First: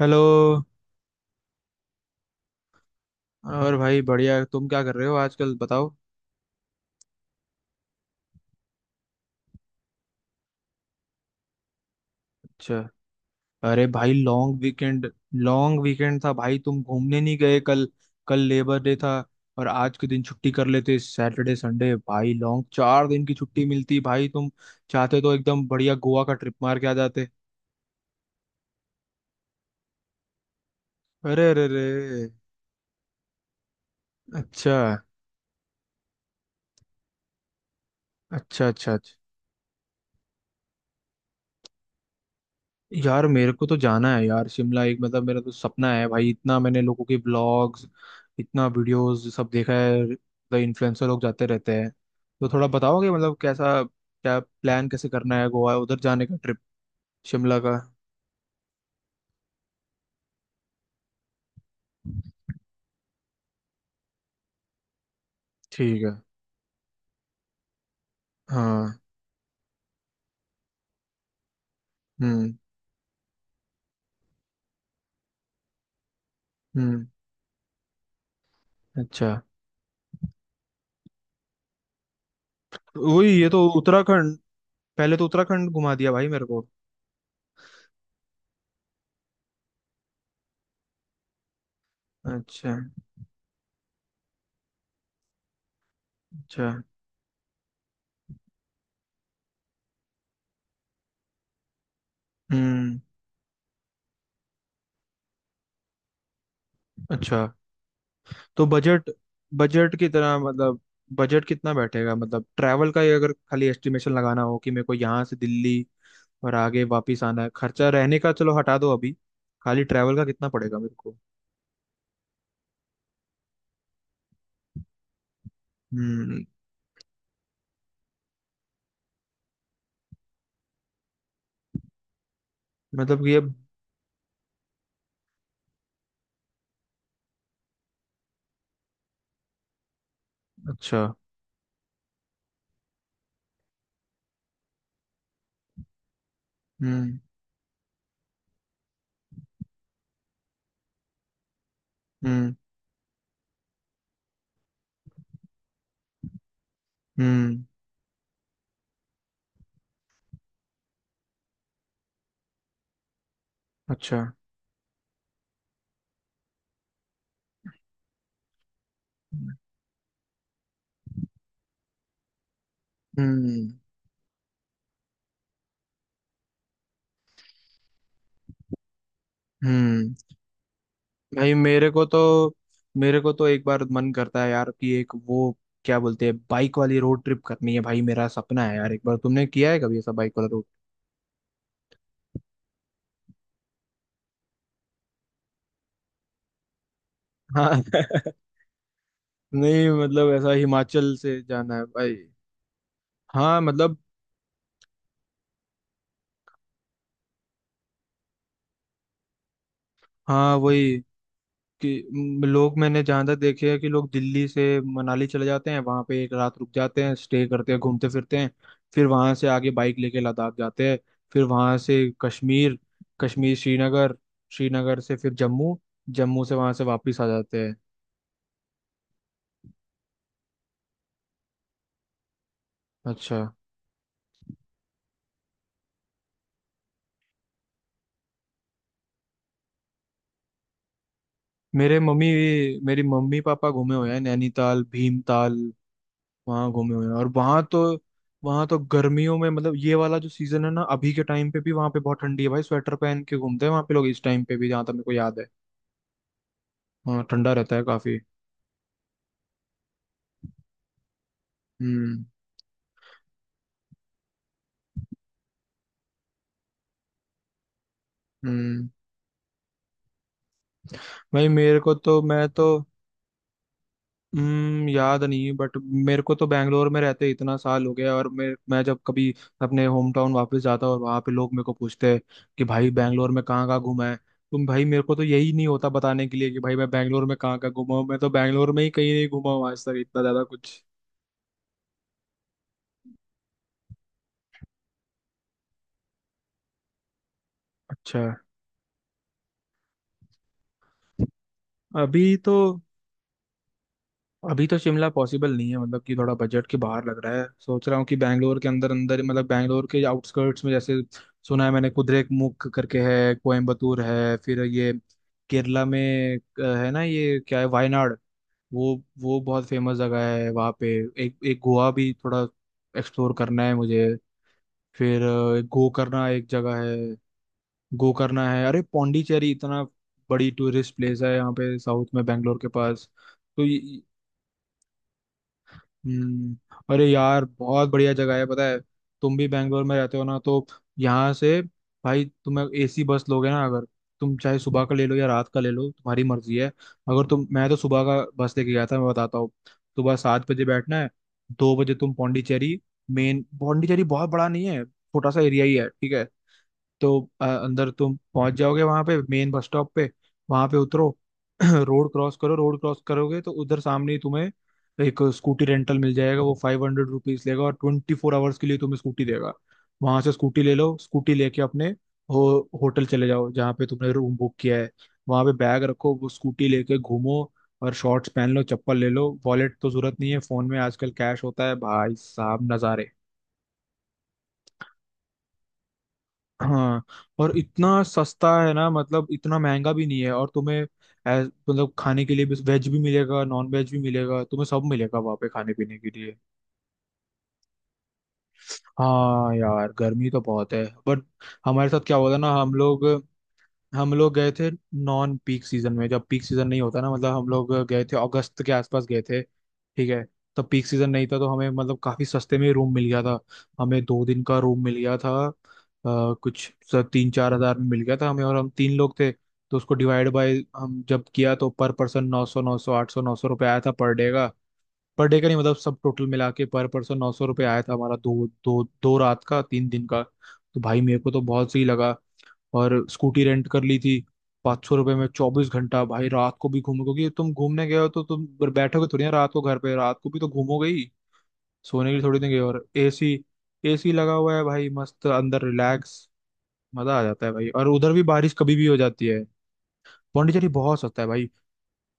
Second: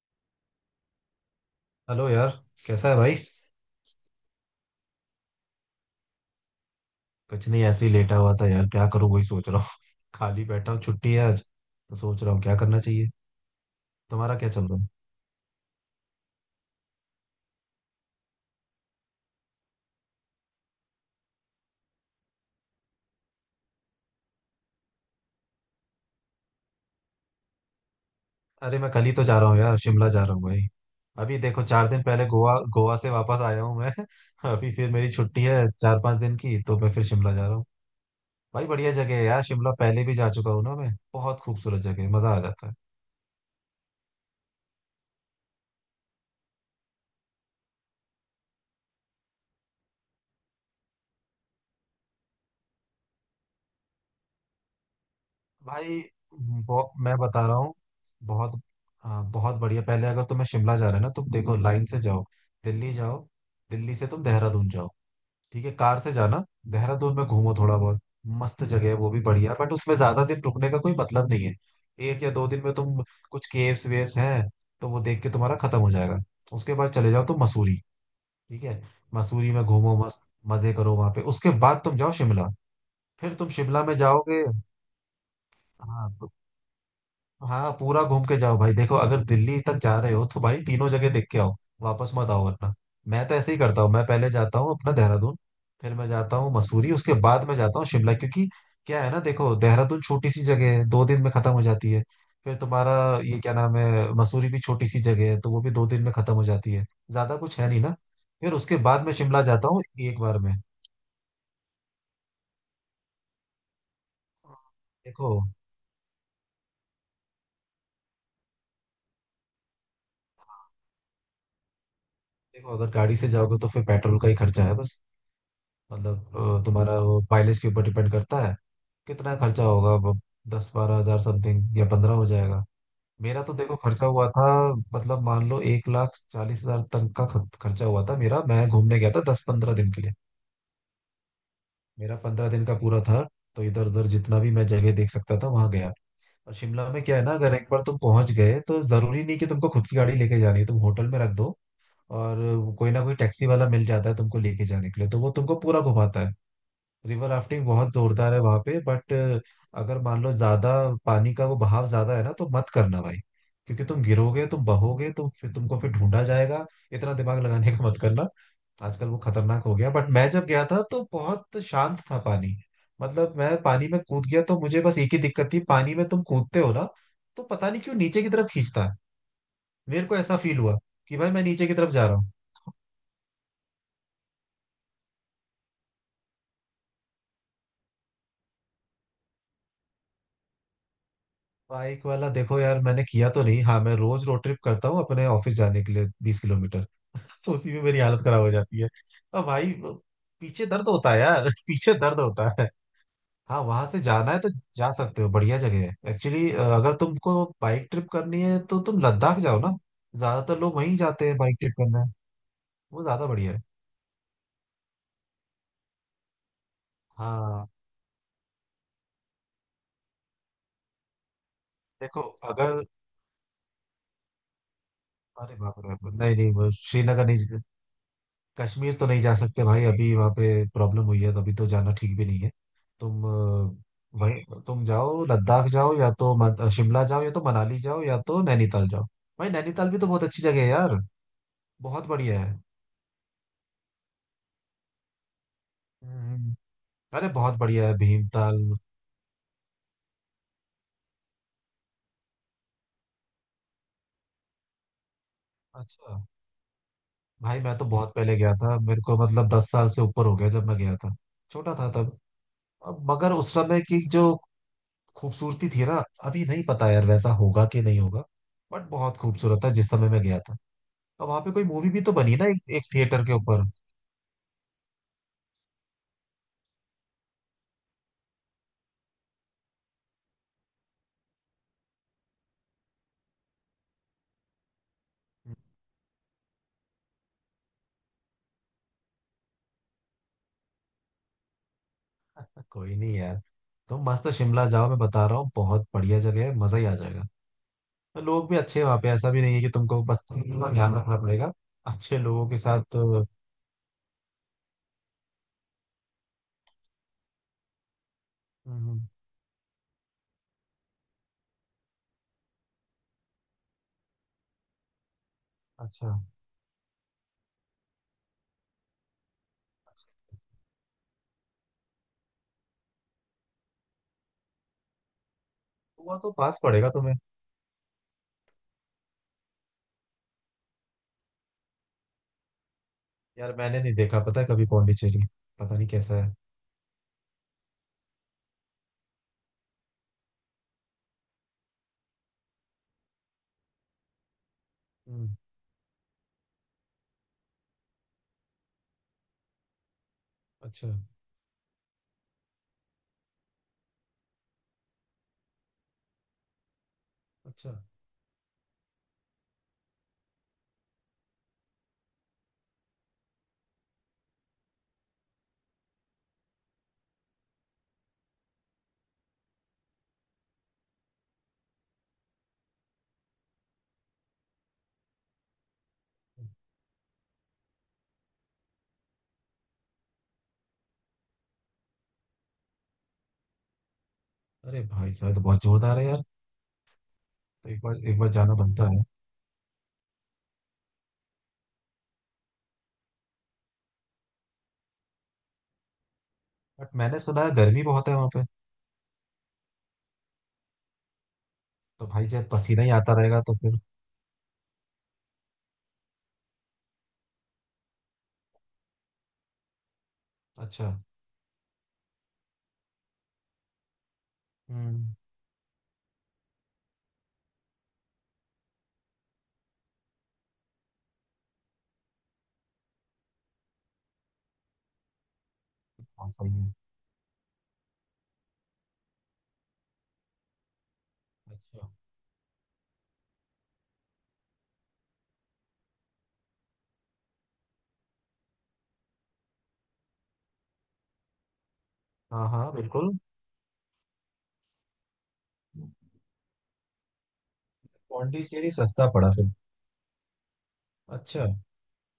Hello. Hello यार। कैसा है भाई। और भाई बढ़िया, तुम क्या कर रहे हो आजकल बताओ? कुछ नहीं, ऐसे ही लेटा हुआ था यार, क्या करूँ वही सोच रहा हूँ खाली बैठा हूँ, छुट्टी है आज, तो सोच रहा हूँ क्या अच्छा। करना चाहिए। अरे भाई तुम्हारा क्या लॉन्ग चल रहा है। वीकेंड। लॉन्ग वीकेंड था भाई, तुम घूमने नहीं गए कल? कल लेबर डे था। और आज के दिन छुट्टी कर लेते, सैटरडे संडे, भाई लॉन्ग 4 दिन की छुट्टी मिलती, भाई तुम चाहते तो एकदम बढ़िया गोवा का ट्रिप मार के आ जाते। अरे मैं कल ही तो जा रहा हूँ यार, शिमला जा रहा हूँ भाई। अभी अरे देखो, अरे अरे। 4 दिन पहले गोवा गोवा से वापस आया हूँ मैं अच्छा अभी फिर मेरी छुट्टी है चार पांच दिन की, तो मैं फिर शिमला जा रहा हूँ। अच्छा भाई अच्छा। बढ़िया अच्छा। जगह है यार शिमला, पहले भी जा चुका हूँ ना मैं, बहुत खूबसूरत जगह है, मजा आ जाता है। यार मेरे को तो जाना है यार शिमला, एक मतलब मेरा तो सपना है भाई, इतना मैंने लोगों के ब्लॉग्स, इतना वीडियोस सब देखा है, मतलब इन्फ्लुएंसर लोग जाते रहते हैं। तो थोड़ा बताओगे, मतलब कैसा, क्या प्लान, कैसे करना है गोवा उधर भाई जाने का ट्रिप, मैं बता रहा शिमला हूँ का? बहुत। हाँ बहुत बढ़िया, पहले अगर तुम्हें शिमला जा रहे है ना तुम, देखो लाइन से जाओ। दिल्ली जाओ। दिल्ली से तुम देहरादून जाओ। ठीक है, कार ठीक है। से जाना। देहरादून में घूमो थोड़ा बहुत, मस्त जगह है हाँ। वो भी बढ़िया, बट उसमें ज्यादा दिन रुकने का कोई मतलब नहीं है। एक या दो हम्म। दिन में तुम कुछ केव्स वेव्स हैं, तो वो देख के तुम्हारा खत्म हो जाएगा। उसके बाद हम्म। चले जाओ तुम मसूरी। ठीक है। अच्छा। मसूरी में घूमो, मस्त मजे करो वहां पे, उसके बाद तुम जाओ शिमला। वही, फिर ये तुम तो शिमला में उत्तराखंड, जाओगे। पहले तो उत्तराखंड घुमा हाँ दिया भाई मेरे को। हाँ, पूरा घूम के जाओ भाई, देखो अगर दिल्ली तक जा रहे हो तो भाई तीनों जगह देख के आओ, वापस मत आओ वरना। अच्छा मैं तो ऐसे ही करता हूँ, मैं पहले जाता हूँ अपना देहरादून, फिर मैं जाता हूँ अच्छा। मसूरी, उसके बाद मैं जाता हूँ शिमला, क्योंकि क्या है ना, देखो देहरादून छोटी सी जगह है, 2 दिन में खत्म हो जाती है। फिर तुम्हारा हम्म। ये क्या नाम है, मसूरी भी छोटी सी जगह है तो वो भी 2 दिन में खत्म हो जाती है, ज्यादा अच्छा। कुछ है नहीं ना। फिर तो उसके बाद बजट मैं शिमला जाता हूँ बजट की एक तरह बार में। मतलब, बजट कितना बैठेगा, मतलब ट्रैवल का ही अगर खाली एस्टिमेशन लगाना हो कि मेरे को यहाँ देखो से दिल्ली और आगे वापस आना है, खर्चा रहने का चलो हटा दो अभी, खाली ट्रैवल का कितना पड़ेगा मेरे को? देखो अगर गाड़ी से जाओगे तो फिर पेट्रोल का ही खर्चा है बस। मतलब हम्म। तुम्हारा वो माइलेज के ऊपर डिपेंड करता है, कितना खर्चा होगा अब। दस बारह हजार समथिंग या पंद्रह हो जाएगा। मतलब ये। मेरा तो देखो खर्चा हुआ था, मतलब मान लो एक लाख चालीस हजार तक का खर्चा हुआ था मेरा, मैं घूमने गया था दस पंद्रह दिन के लिए। अच्छा। मेरा 15 दिन का पूरा था, तो इधर उधर जितना भी मैं जगह देख सकता था वहां गया। और शिमला में क्या हम्म। है ना, अगर एक बार तुम पहुंच गए तो जरूरी नहीं कि तुमको खुद की गाड़ी लेके जानी है, तुम होटल में रख दो, और हम्म। कोई ना कोई टैक्सी वाला मिल जाता है तुमको लेके जाने के लिए, तो वो तुमको पूरा घुमाता है। River hmm. राफ्टिंग बहुत जोरदार है वहां पे, बट अगर मान लो ज्यादा पानी का वो बहाव ज्यादा है ना, तो मत करना भाई, क्योंकि तुम अच्छा। गिरोगे, तुम बहोगे, तो फिर तुमको फिर ढूंढा जाएगा। इतना दिमाग लगाने का मत करना। आजकल वो खतरनाक हो गया, बट मैं जब गया था तो बहुत शांत था पानी। मतलब मैं हम्म। पानी में कूद गया तो मुझे बस एक ही दिक्कत थी, पानी में तुम कूदते हो ना, तो पता नहीं क्यों नीचे की तरफ खींचता है, मेरे हम्म। को ऐसा फील हुआ कि भाई मैं भाई नीचे की तरफ जा रहा हूँ। मेरे को तो एक बार मन करता है यार, कि एक वो क्या बोलते हैं, बाइक वाली रोड ट्रिप करनी है भाई, मेरा सपना है यार, एक बार तुमने किया है कभी ऐसा बाइक वाला? बाइक वाला देखो यार, मैंने किया तो नहीं, हाँ मैं रोज रोड ट्रिप करता हूँ अपने ऑफिस जाने के लिए 20 किलोमीटर तो उसी हाँ में मेरी हालत खराब हो जाती है। अब भाई नहीं मतलब ऐसा पीछे दर्द होता हिमाचल है से यार जाना है पीछे भाई। दर्द होता है, हाँ भाई, वो पीछे दर्द होता है यार, पीछे दर्द होता है। हाँ हाँ, वहां मतलब। से जाना है तो जा सकते हो, बढ़िया जगह है। एक्चुअली अगर तुमको बाइक ट्रिप करनी है तो तुम लद्दाख जाओ ना, हाँ ज्यादातर लोग वहीं वही। जाते हैं बाइक ट्रिप करना है। लोग, मैंने वो जहाँ ज्यादा तक बढ़िया है। देखे हैं कि लोग दिल्ली से मनाली चले जाते हैं, वहाँ पे एक रात रुक जाते हैं, स्टे हाँ। करते हैं, घूमते फिरते हैं। फिर वहाँ से आगे बाइक लेके लद्दाख जाते हैं। फिर वहाँ से देखो कश्मीर, अगर कश्मीर श्रीनगर, श्रीनगर से फिर अरे जम्मू, बाप रे, नहीं जम्मू नहीं से वो वहाँ से वापस आ श्रीनगर नहीं, जाते हैं। कश्मीर तो नहीं जा सकते भाई, अभी वहाँ पे प्रॉब्लम हुई है तो अभी तो जाना ठीक भी नहीं है। तुम अच्छा। वही तुम जाओ लद्दाख जाओ, या तो शिमला जाओ, या तो मनाली जाओ, या तो नैनीताल जाओ। भाई नैनीताल भी तो बहुत अच्छी जगह है यार, मेरे बहुत मम्मी बढ़िया है। मेरी मम्मी पापा घूमे हुए हैं नैनीताल भीमताल, हम्म। वहां घूमे हुए हैं, अरे और बहुत वहां तो, बढ़िया है भीमताल। वहां तो गर्मियों में, मतलब ये वाला जो सीजन है ना, अभी के टाइम पे भी वहां पे बहुत ठंडी है भाई, स्वेटर पहन के घूमते हैं वहां पे लोग इस टाइम पे भी, जहां तक मेरे को याद है। अच्छा। हाँ ठंडा भाई रहता मैं है तो बहुत काफी। पहले गया था, मेरे को मतलब 10 साल से ऊपर हो गया जब मैं गया था, छोटा था तब। हम्म। अब मगर उस समय की जो खूबसूरती थी ना, अभी नहीं पता यार वैसा होगा कि नहीं होगा, बट हम्म। बहुत खूबसूरत था जिस समय मैं गया था। अब वहां भाई पे कोई मेरे मूवी को भी तो तो, बनी ना मैं एक, तो, एक थिएटर के ऊपर हम्म, याद नहीं बट मेरे को तो बैंगलोर में रहते इतना साल हो गया, और मैं जब कभी अपने होम टाउन वापस जाता और वहाँ पे लोग मेरे को पूछते हैं कि भाई बैंगलोर में कहाँ कहाँ घूमा है तुम, भाई मेरे को तो यही नहीं होता बताने के लिए कि भाई मैं बैंगलोर में कहाँ कहाँ घूमा हूँ, मैं तो बैंगलोर में ही कहीं नहीं घूमा हूँ आज तक इतना ज्यादा कुछ। कोई नहीं यार, तुम मस्त शिमला जाओ, मैं बता रहा हूँ बहुत बढ़िया जगह है, मजा ही आ जाएगा। अच्छा। और लोग भी अच्छे हैं वहाँ पे, ऐसा भी नहीं है कि तुमको बस थोड़ा ध्यान रखना पड़ेगा, अच्छे अभी लोगों तो के साथ अभी तो शिमला पॉसिबल नहीं है, मतलब कि थोड़ा बजट के बाहर लग रहा है, सोच रहा हूँ कि बैंगलोर के अंदर हम्म। अंदर, मतलब बैंगलोर के आउटस्कर्ट्स में, जैसे सुना है मैंने, कुद्रेमुख करके है, कोयम्बतूर है, फिर ये केरला अच्छा। में है ना, ये क्या है, वायनाड, वो वो बहुत फेमस जगह है वहाँ पे। एक एक गोवा भी थोड़ा एक्सप्लोर करना है मुझे। फिर गोवा गोकर्णा तो एक पास जगह पड़ेगा है, तुम्हें। गोकर्णा है, अरे पौंडीचेरी इतना बड़ी टूरिस्ट प्लेस है यहाँ पे साउथ में बैंगलोर के पास। यार तो। मैंने नहीं देखा, पता है कभी पौंडीचेरी, पता नहीं कैसा है। हम्म। अरे यार बहुत बढ़िया जगह है पता है, तुम भी बैंगलोर में रहते हो ना, तो यहाँ से भाई तुम्हें एसी बस लोगे ना, अगर तुम चाहे सुबह का ले लो या हम्म। रात का ले लो, तुम्हारी मर्जी है, अगर तुम, मैं तो सुबह का बस लेके गया था, मैं बताता हूँ। सुबह 7 बजे अच्छा। बैठना है, 2 बजे तुम पौंडीचेरी। मेन पौंडीचेरी बहुत बड़ा नहीं है, छोटा सा एरिया ही है ठीक है। तो अच्छा अंदर तुम पहुंच जाओगे वहां पे मेन बस स्टॉप पे, वहां पे उतरो रोड क्रॉस करो, रोड क्रॉस करोगे तो उधर सामने ही तुम्हें एक स्कूटी रेंटल मिल जाएगा, वो ₹500 लेगा और 24 आवर्स के लिए तुम्हें स्कूटी देगा। वहां से स्कूटी ले लो, स्कूटी लेके अपने होटल चले जाओ जहाँ पे तुमने रूम बुक किया है, वहां पे बैग रखो, वो स्कूटी लेके घूमो, और शॉर्ट्स पहन लो, चप्पल ले लो, वॉलेट तो जरूरत नहीं है, फोन में आजकल कैश होता है, भाई साहब नजारे। अरे भाई साहब तो बहुत जोरदार है यार, हाँ। और तो इतना एक बार सस्ता जाना है ना, बनता है। मतलब इतना महंगा भी नहीं है, और तुम्हें, ऐ- मतलब खाने के लिए भी वेज भी मिलेगा, नॉन वेज भी मिलेगा, तुम्हें सब मिलेगा वहाँ पे खाने पीने के लिए। बट मैंने सुना है गर्मी बहुत है वहाँ पे, हाँ यार गर्मी तो बहुत है बट, हमारे साथ तो क्या भाई हुआ था जब ना, हम पसीना ही लोग, आता रहेगा तो फिर। गए थे नॉन पीक सीजन में, जब पीक सीजन नहीं होता ना, मतलब हम लोग गए थे अगस्त के आसपास, गए थे ठीक है। तब पीक अच्छा। सीजन नहीं था तो हमें मतलब काफी सस्ते में रूम मिल गया था। हमें 2 दिन का रूम मिल हम्म। गया था, कुछ 3-4 हज़ार में मिल गया था हमें, और हम तीन लोग थे। तो उसको डिवाइड बाय हम जब किया, तो पर पर्सन, 900, 900, 800, 900 रुपये आया था पर डे का, पर डे का नहीं, मतलब सब टोटल हाँ मिला सही के है। पर पर्सन 900 रुपये आया था हमारा, दो दो 2 रात का, 3 दिन का, तो भाई मेरे को तो बहुत सही अच्छा। लगा। और स्कूटी रेंट कर ली थी, 500 रुपये में 24 घंटा, भाई रात को भी घूमो, क्योंकि तुम घूमने गए हो तो तुम बैठोगे थोड़ी ना रात को घर पे, रात को भी तो घूमोगे ही, सोने के लिए थोड़ी ना हाँ गए हो। हाँ और बिल्कुल। एसी एसी लगा हुआ है भाई, मस्त अंदर रिलैक्स, मजा आ जाता है भाई, और उधर भी बारिश पौंडीचेरी कभी भी हो सस्ता जाती पड़ा है। फिर। पौंडीचेरी बहुत सस्ता है अच्छा। भाई।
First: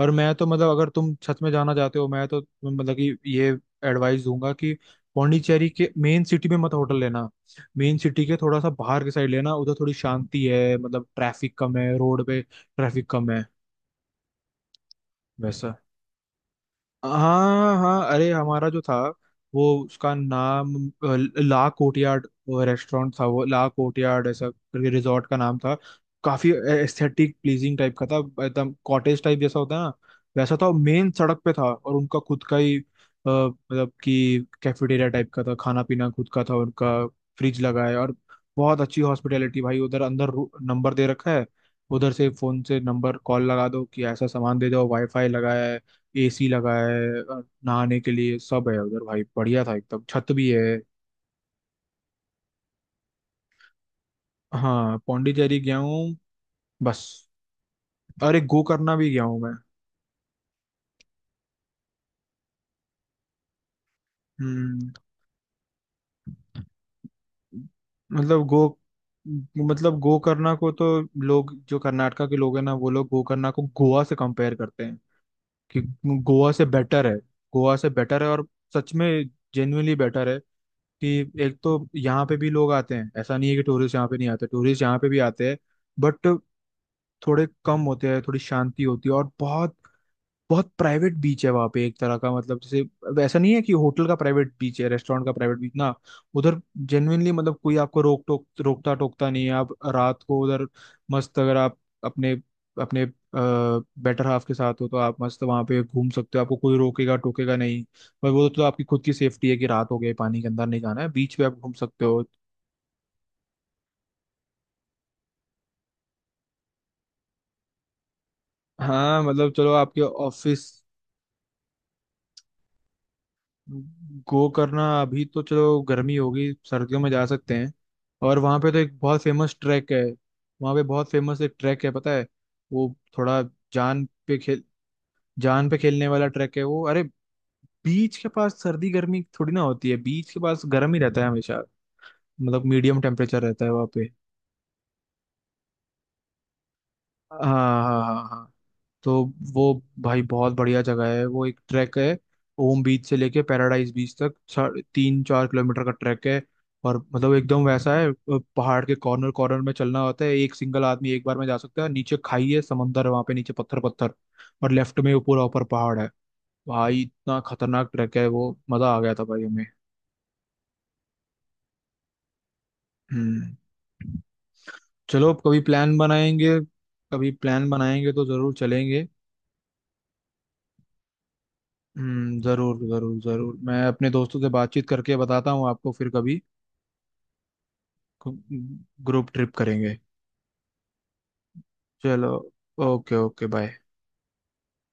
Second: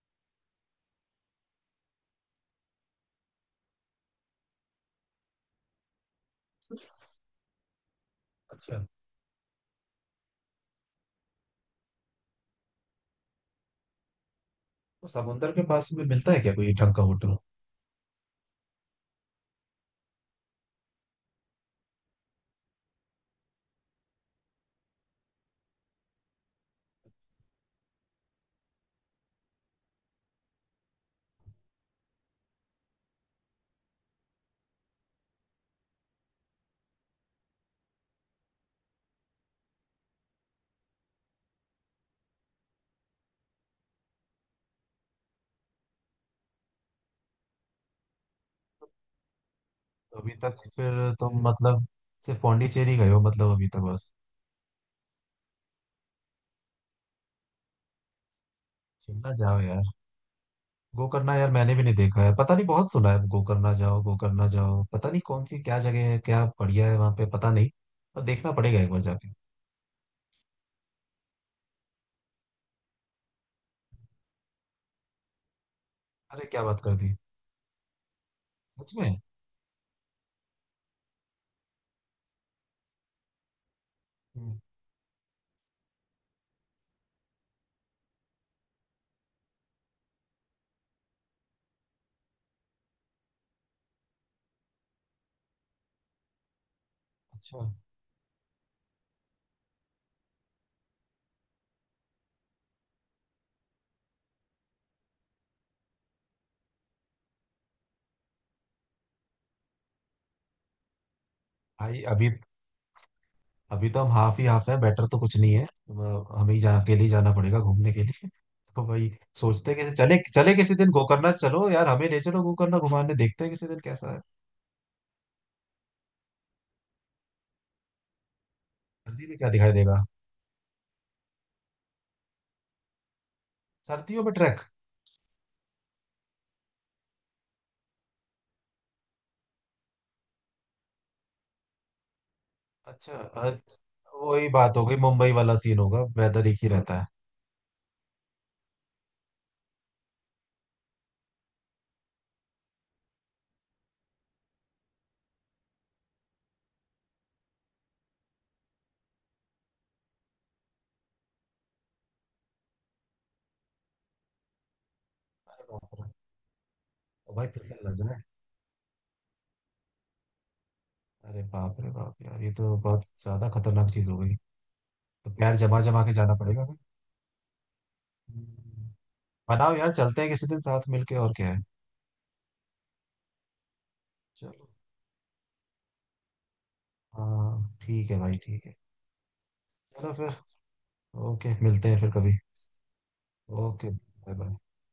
और मैं तो मतलब, अगर तुम सच में जाना चाहते हो, मैं तो मतलब कि ये एडवाइस दूंगा कि पौंडीचेरी के मेन सिटी में मत होटल लेना, मेन सिटी के थोड़ा सा अच्छा बाहर के साइड लेना, उधर थोड़ी शांति है, मतलब ट्रैफिक कम है, रोड पे ट्रैफिक कम है। तो समुंदर के वैसा, पास में मिलता है क्या कोई ढंग का होटल। हाँ हाँ, अरे हमारा जो था, वो उसका नाम, अ, ला कोर्टयार्ड, रेस्टोरेंट था, वो ला कोर्टयार्ड ऐसा करके रिजॉर्ट का नाम था। काफी एस्थेटिक प्लीजिंग टाइप का था, एकदम कॉटेज टाइप जैसा होता है ना, वैसा था, मेन सड़क पे था, और उनका खुद का ही, मतलब कि कैफेटेरिया टाइप का था, खाना पीना खुद का था उनका, फ्रिज लगा है, और बहुत अच्छी हॉस्पिटैलिटी भाई, उधर अंदर नंबर दे रखा है, उधर से फोन से नंबर कॉल लगा दो कि ऐसा सामान दे दो, वाईफाई लगाया है, एसी लगा है, और नहाने के लिए सब है उधर, भाई बढ़िया था एकदम, तो छत अभी भी तक है। फिर तुम मतलब सिर्फ पौंडीचेरी गए हो मतलब अभी तक बस। हाँ पौंडीचेरी गया हूँ बस। अरे गो करना भी गया शिमला हूँ मैं। जाओ यार। गोकर्णा यार मैंने भी नहीं देखा है, पता नहीं, बहुत सुना है, गोकर्णा जाओ गोकर्णा जाओ, हम्म। पता नहीं कौन सी क्या जगह है क्या बढ़िया है वहां पे, पता नहीं, पर मतलब देखना गो पड़ेगा एक बार जाके। मतलब गोकर्णा को तो, लोग जो कर्नाटका के लोग हैं ना, वो लोग गोकर्णा को गोवा से कंपेयर करते हैं, कि अरे गोवा क्या से बात कर बेटर है। दी। गोवा से बेटर है, और सच सच में। में जेन्युइनली बेटर है कि, एक तो यहाँ पे भी लोग आते हैं, ऐसा नहीं है कि टूरिस्ट यहाँ पे नहीं आते, हम्म। टूरिस्ट यहाँ पे भी आते हैं बट थोड़े कम होते हैं, थोड़ी शांति होती है, और बहुत बहुत प्राइवेट बीच है वहाँ पे एक तरह का, मतलब जैसे ऐसा नहीं है कि होटल का प्राइवेट बीच है, रेस्टोरेंट का प्राइवेट बीच ना, उधर जेन्युइनली, मतलब अच्छा। कोई आपको रोक टोक रोकता टोकता नहीं है, आप रात को उधर मस्त, अगर आप अपने अपने बेटर हाफ के साथ हो तो आप मस्त वहाँ पे घूम सकते हो, आपको कोई रोकेगा टोकेगा नहीं, पर वो तो आपकी खुद की सेफ्टी है, कि रात हो गई पानी के अंदर नहीं जाना है, बीच पे आप घूम भाई सकते हो। अभी, अभी तो हम हाफ ही हाफ है, बेटर तो कुछ नहीं है, अब हमें ही जहाँ अकेले ही जाना पड़ेगा घूमने के लिए तो भाई। हाँ मतलब सोचते चलो हैं कि आपके चले चले ऑफिस। किसी दिन गोकर्णा, चलो यार हमें ले चलो गोकर्णा घुमाने, देखते हैं किसी दिन कैसा है। गो करना, अभी तो चलो गर्मी होगी, सर्दियों में जा सकते हैं। और वहाँ पे तो एक बहुत सर्दी में क्या फेमस दिखाई ट्रैक है, देगा। वहाँ पे बहुत फेमस एक ट्रैक है पता है, वो थोड़ा, जान सर्दियों में पे ट्रैक। खेल जान पे खेलने वाला ट्रैक है वो, अरे बीच के पास सर्दी गर्मी थोड़ी ना होती है, बीच के पास गर्म ही रहता है हमेशा, मतलब मीडियम अच्छा टेम्परेचर रहता है वहाँ पे। वही बात हो गई मुंबई वाला सीन होगा, वेदर एक ही रहता है। हाँ हाँ हाँ, हाँ। तो वो, भाई बहुत बढ़िया जगह है, वो एक ट्रैक है, ओम बीच से लेके पैराडाइज बीच तक 3-4 किलोमीटर का ट्रैक है, और मतलब एकदम वैसा है, पहाड़ के कॉर्नर कॉर्नर में चलना होता है, एक सिंगल आदमी एक बार में जा सकता है, नीचे खाई है, समंदर है वहाँ पे नीचे, पत्थर पत्थर, और लेफ्ट में वो पूरा अरे ऊपर पहाड़ बाप है, रे। भाई ओ इतना भाई फिसल खतरनाक ना ट्रैक जाए। है वो, मजा आ गया था भाई हमें। अरे बाप रे बाप यार, ये तो बहुत ज्यादा हम्म। खतरनाक चीज हो गई। तो चलो पैर कभी जमा प्लान जमा के जाना बनाएंगे, पड़ेगा भाई। कभी प्लान बनाएंगे तो जरूर हम्म। चलेंगे। बनाओ यार, चलते हैं किसी दिन साथ मिलके और क्या है। जरूर जरूर जरूर, मैं अपने दोस्तों से चलो। बातचीत करके बताता हूँ आपको फिर कभी। हाँ ठीक है भाई, ठीक है। ग्रुप ट्रिप करेंगे। चलो फिर। ओके मिलते हैं फिर चलो। कभी। Okay okay bye. Okay bye. Bye.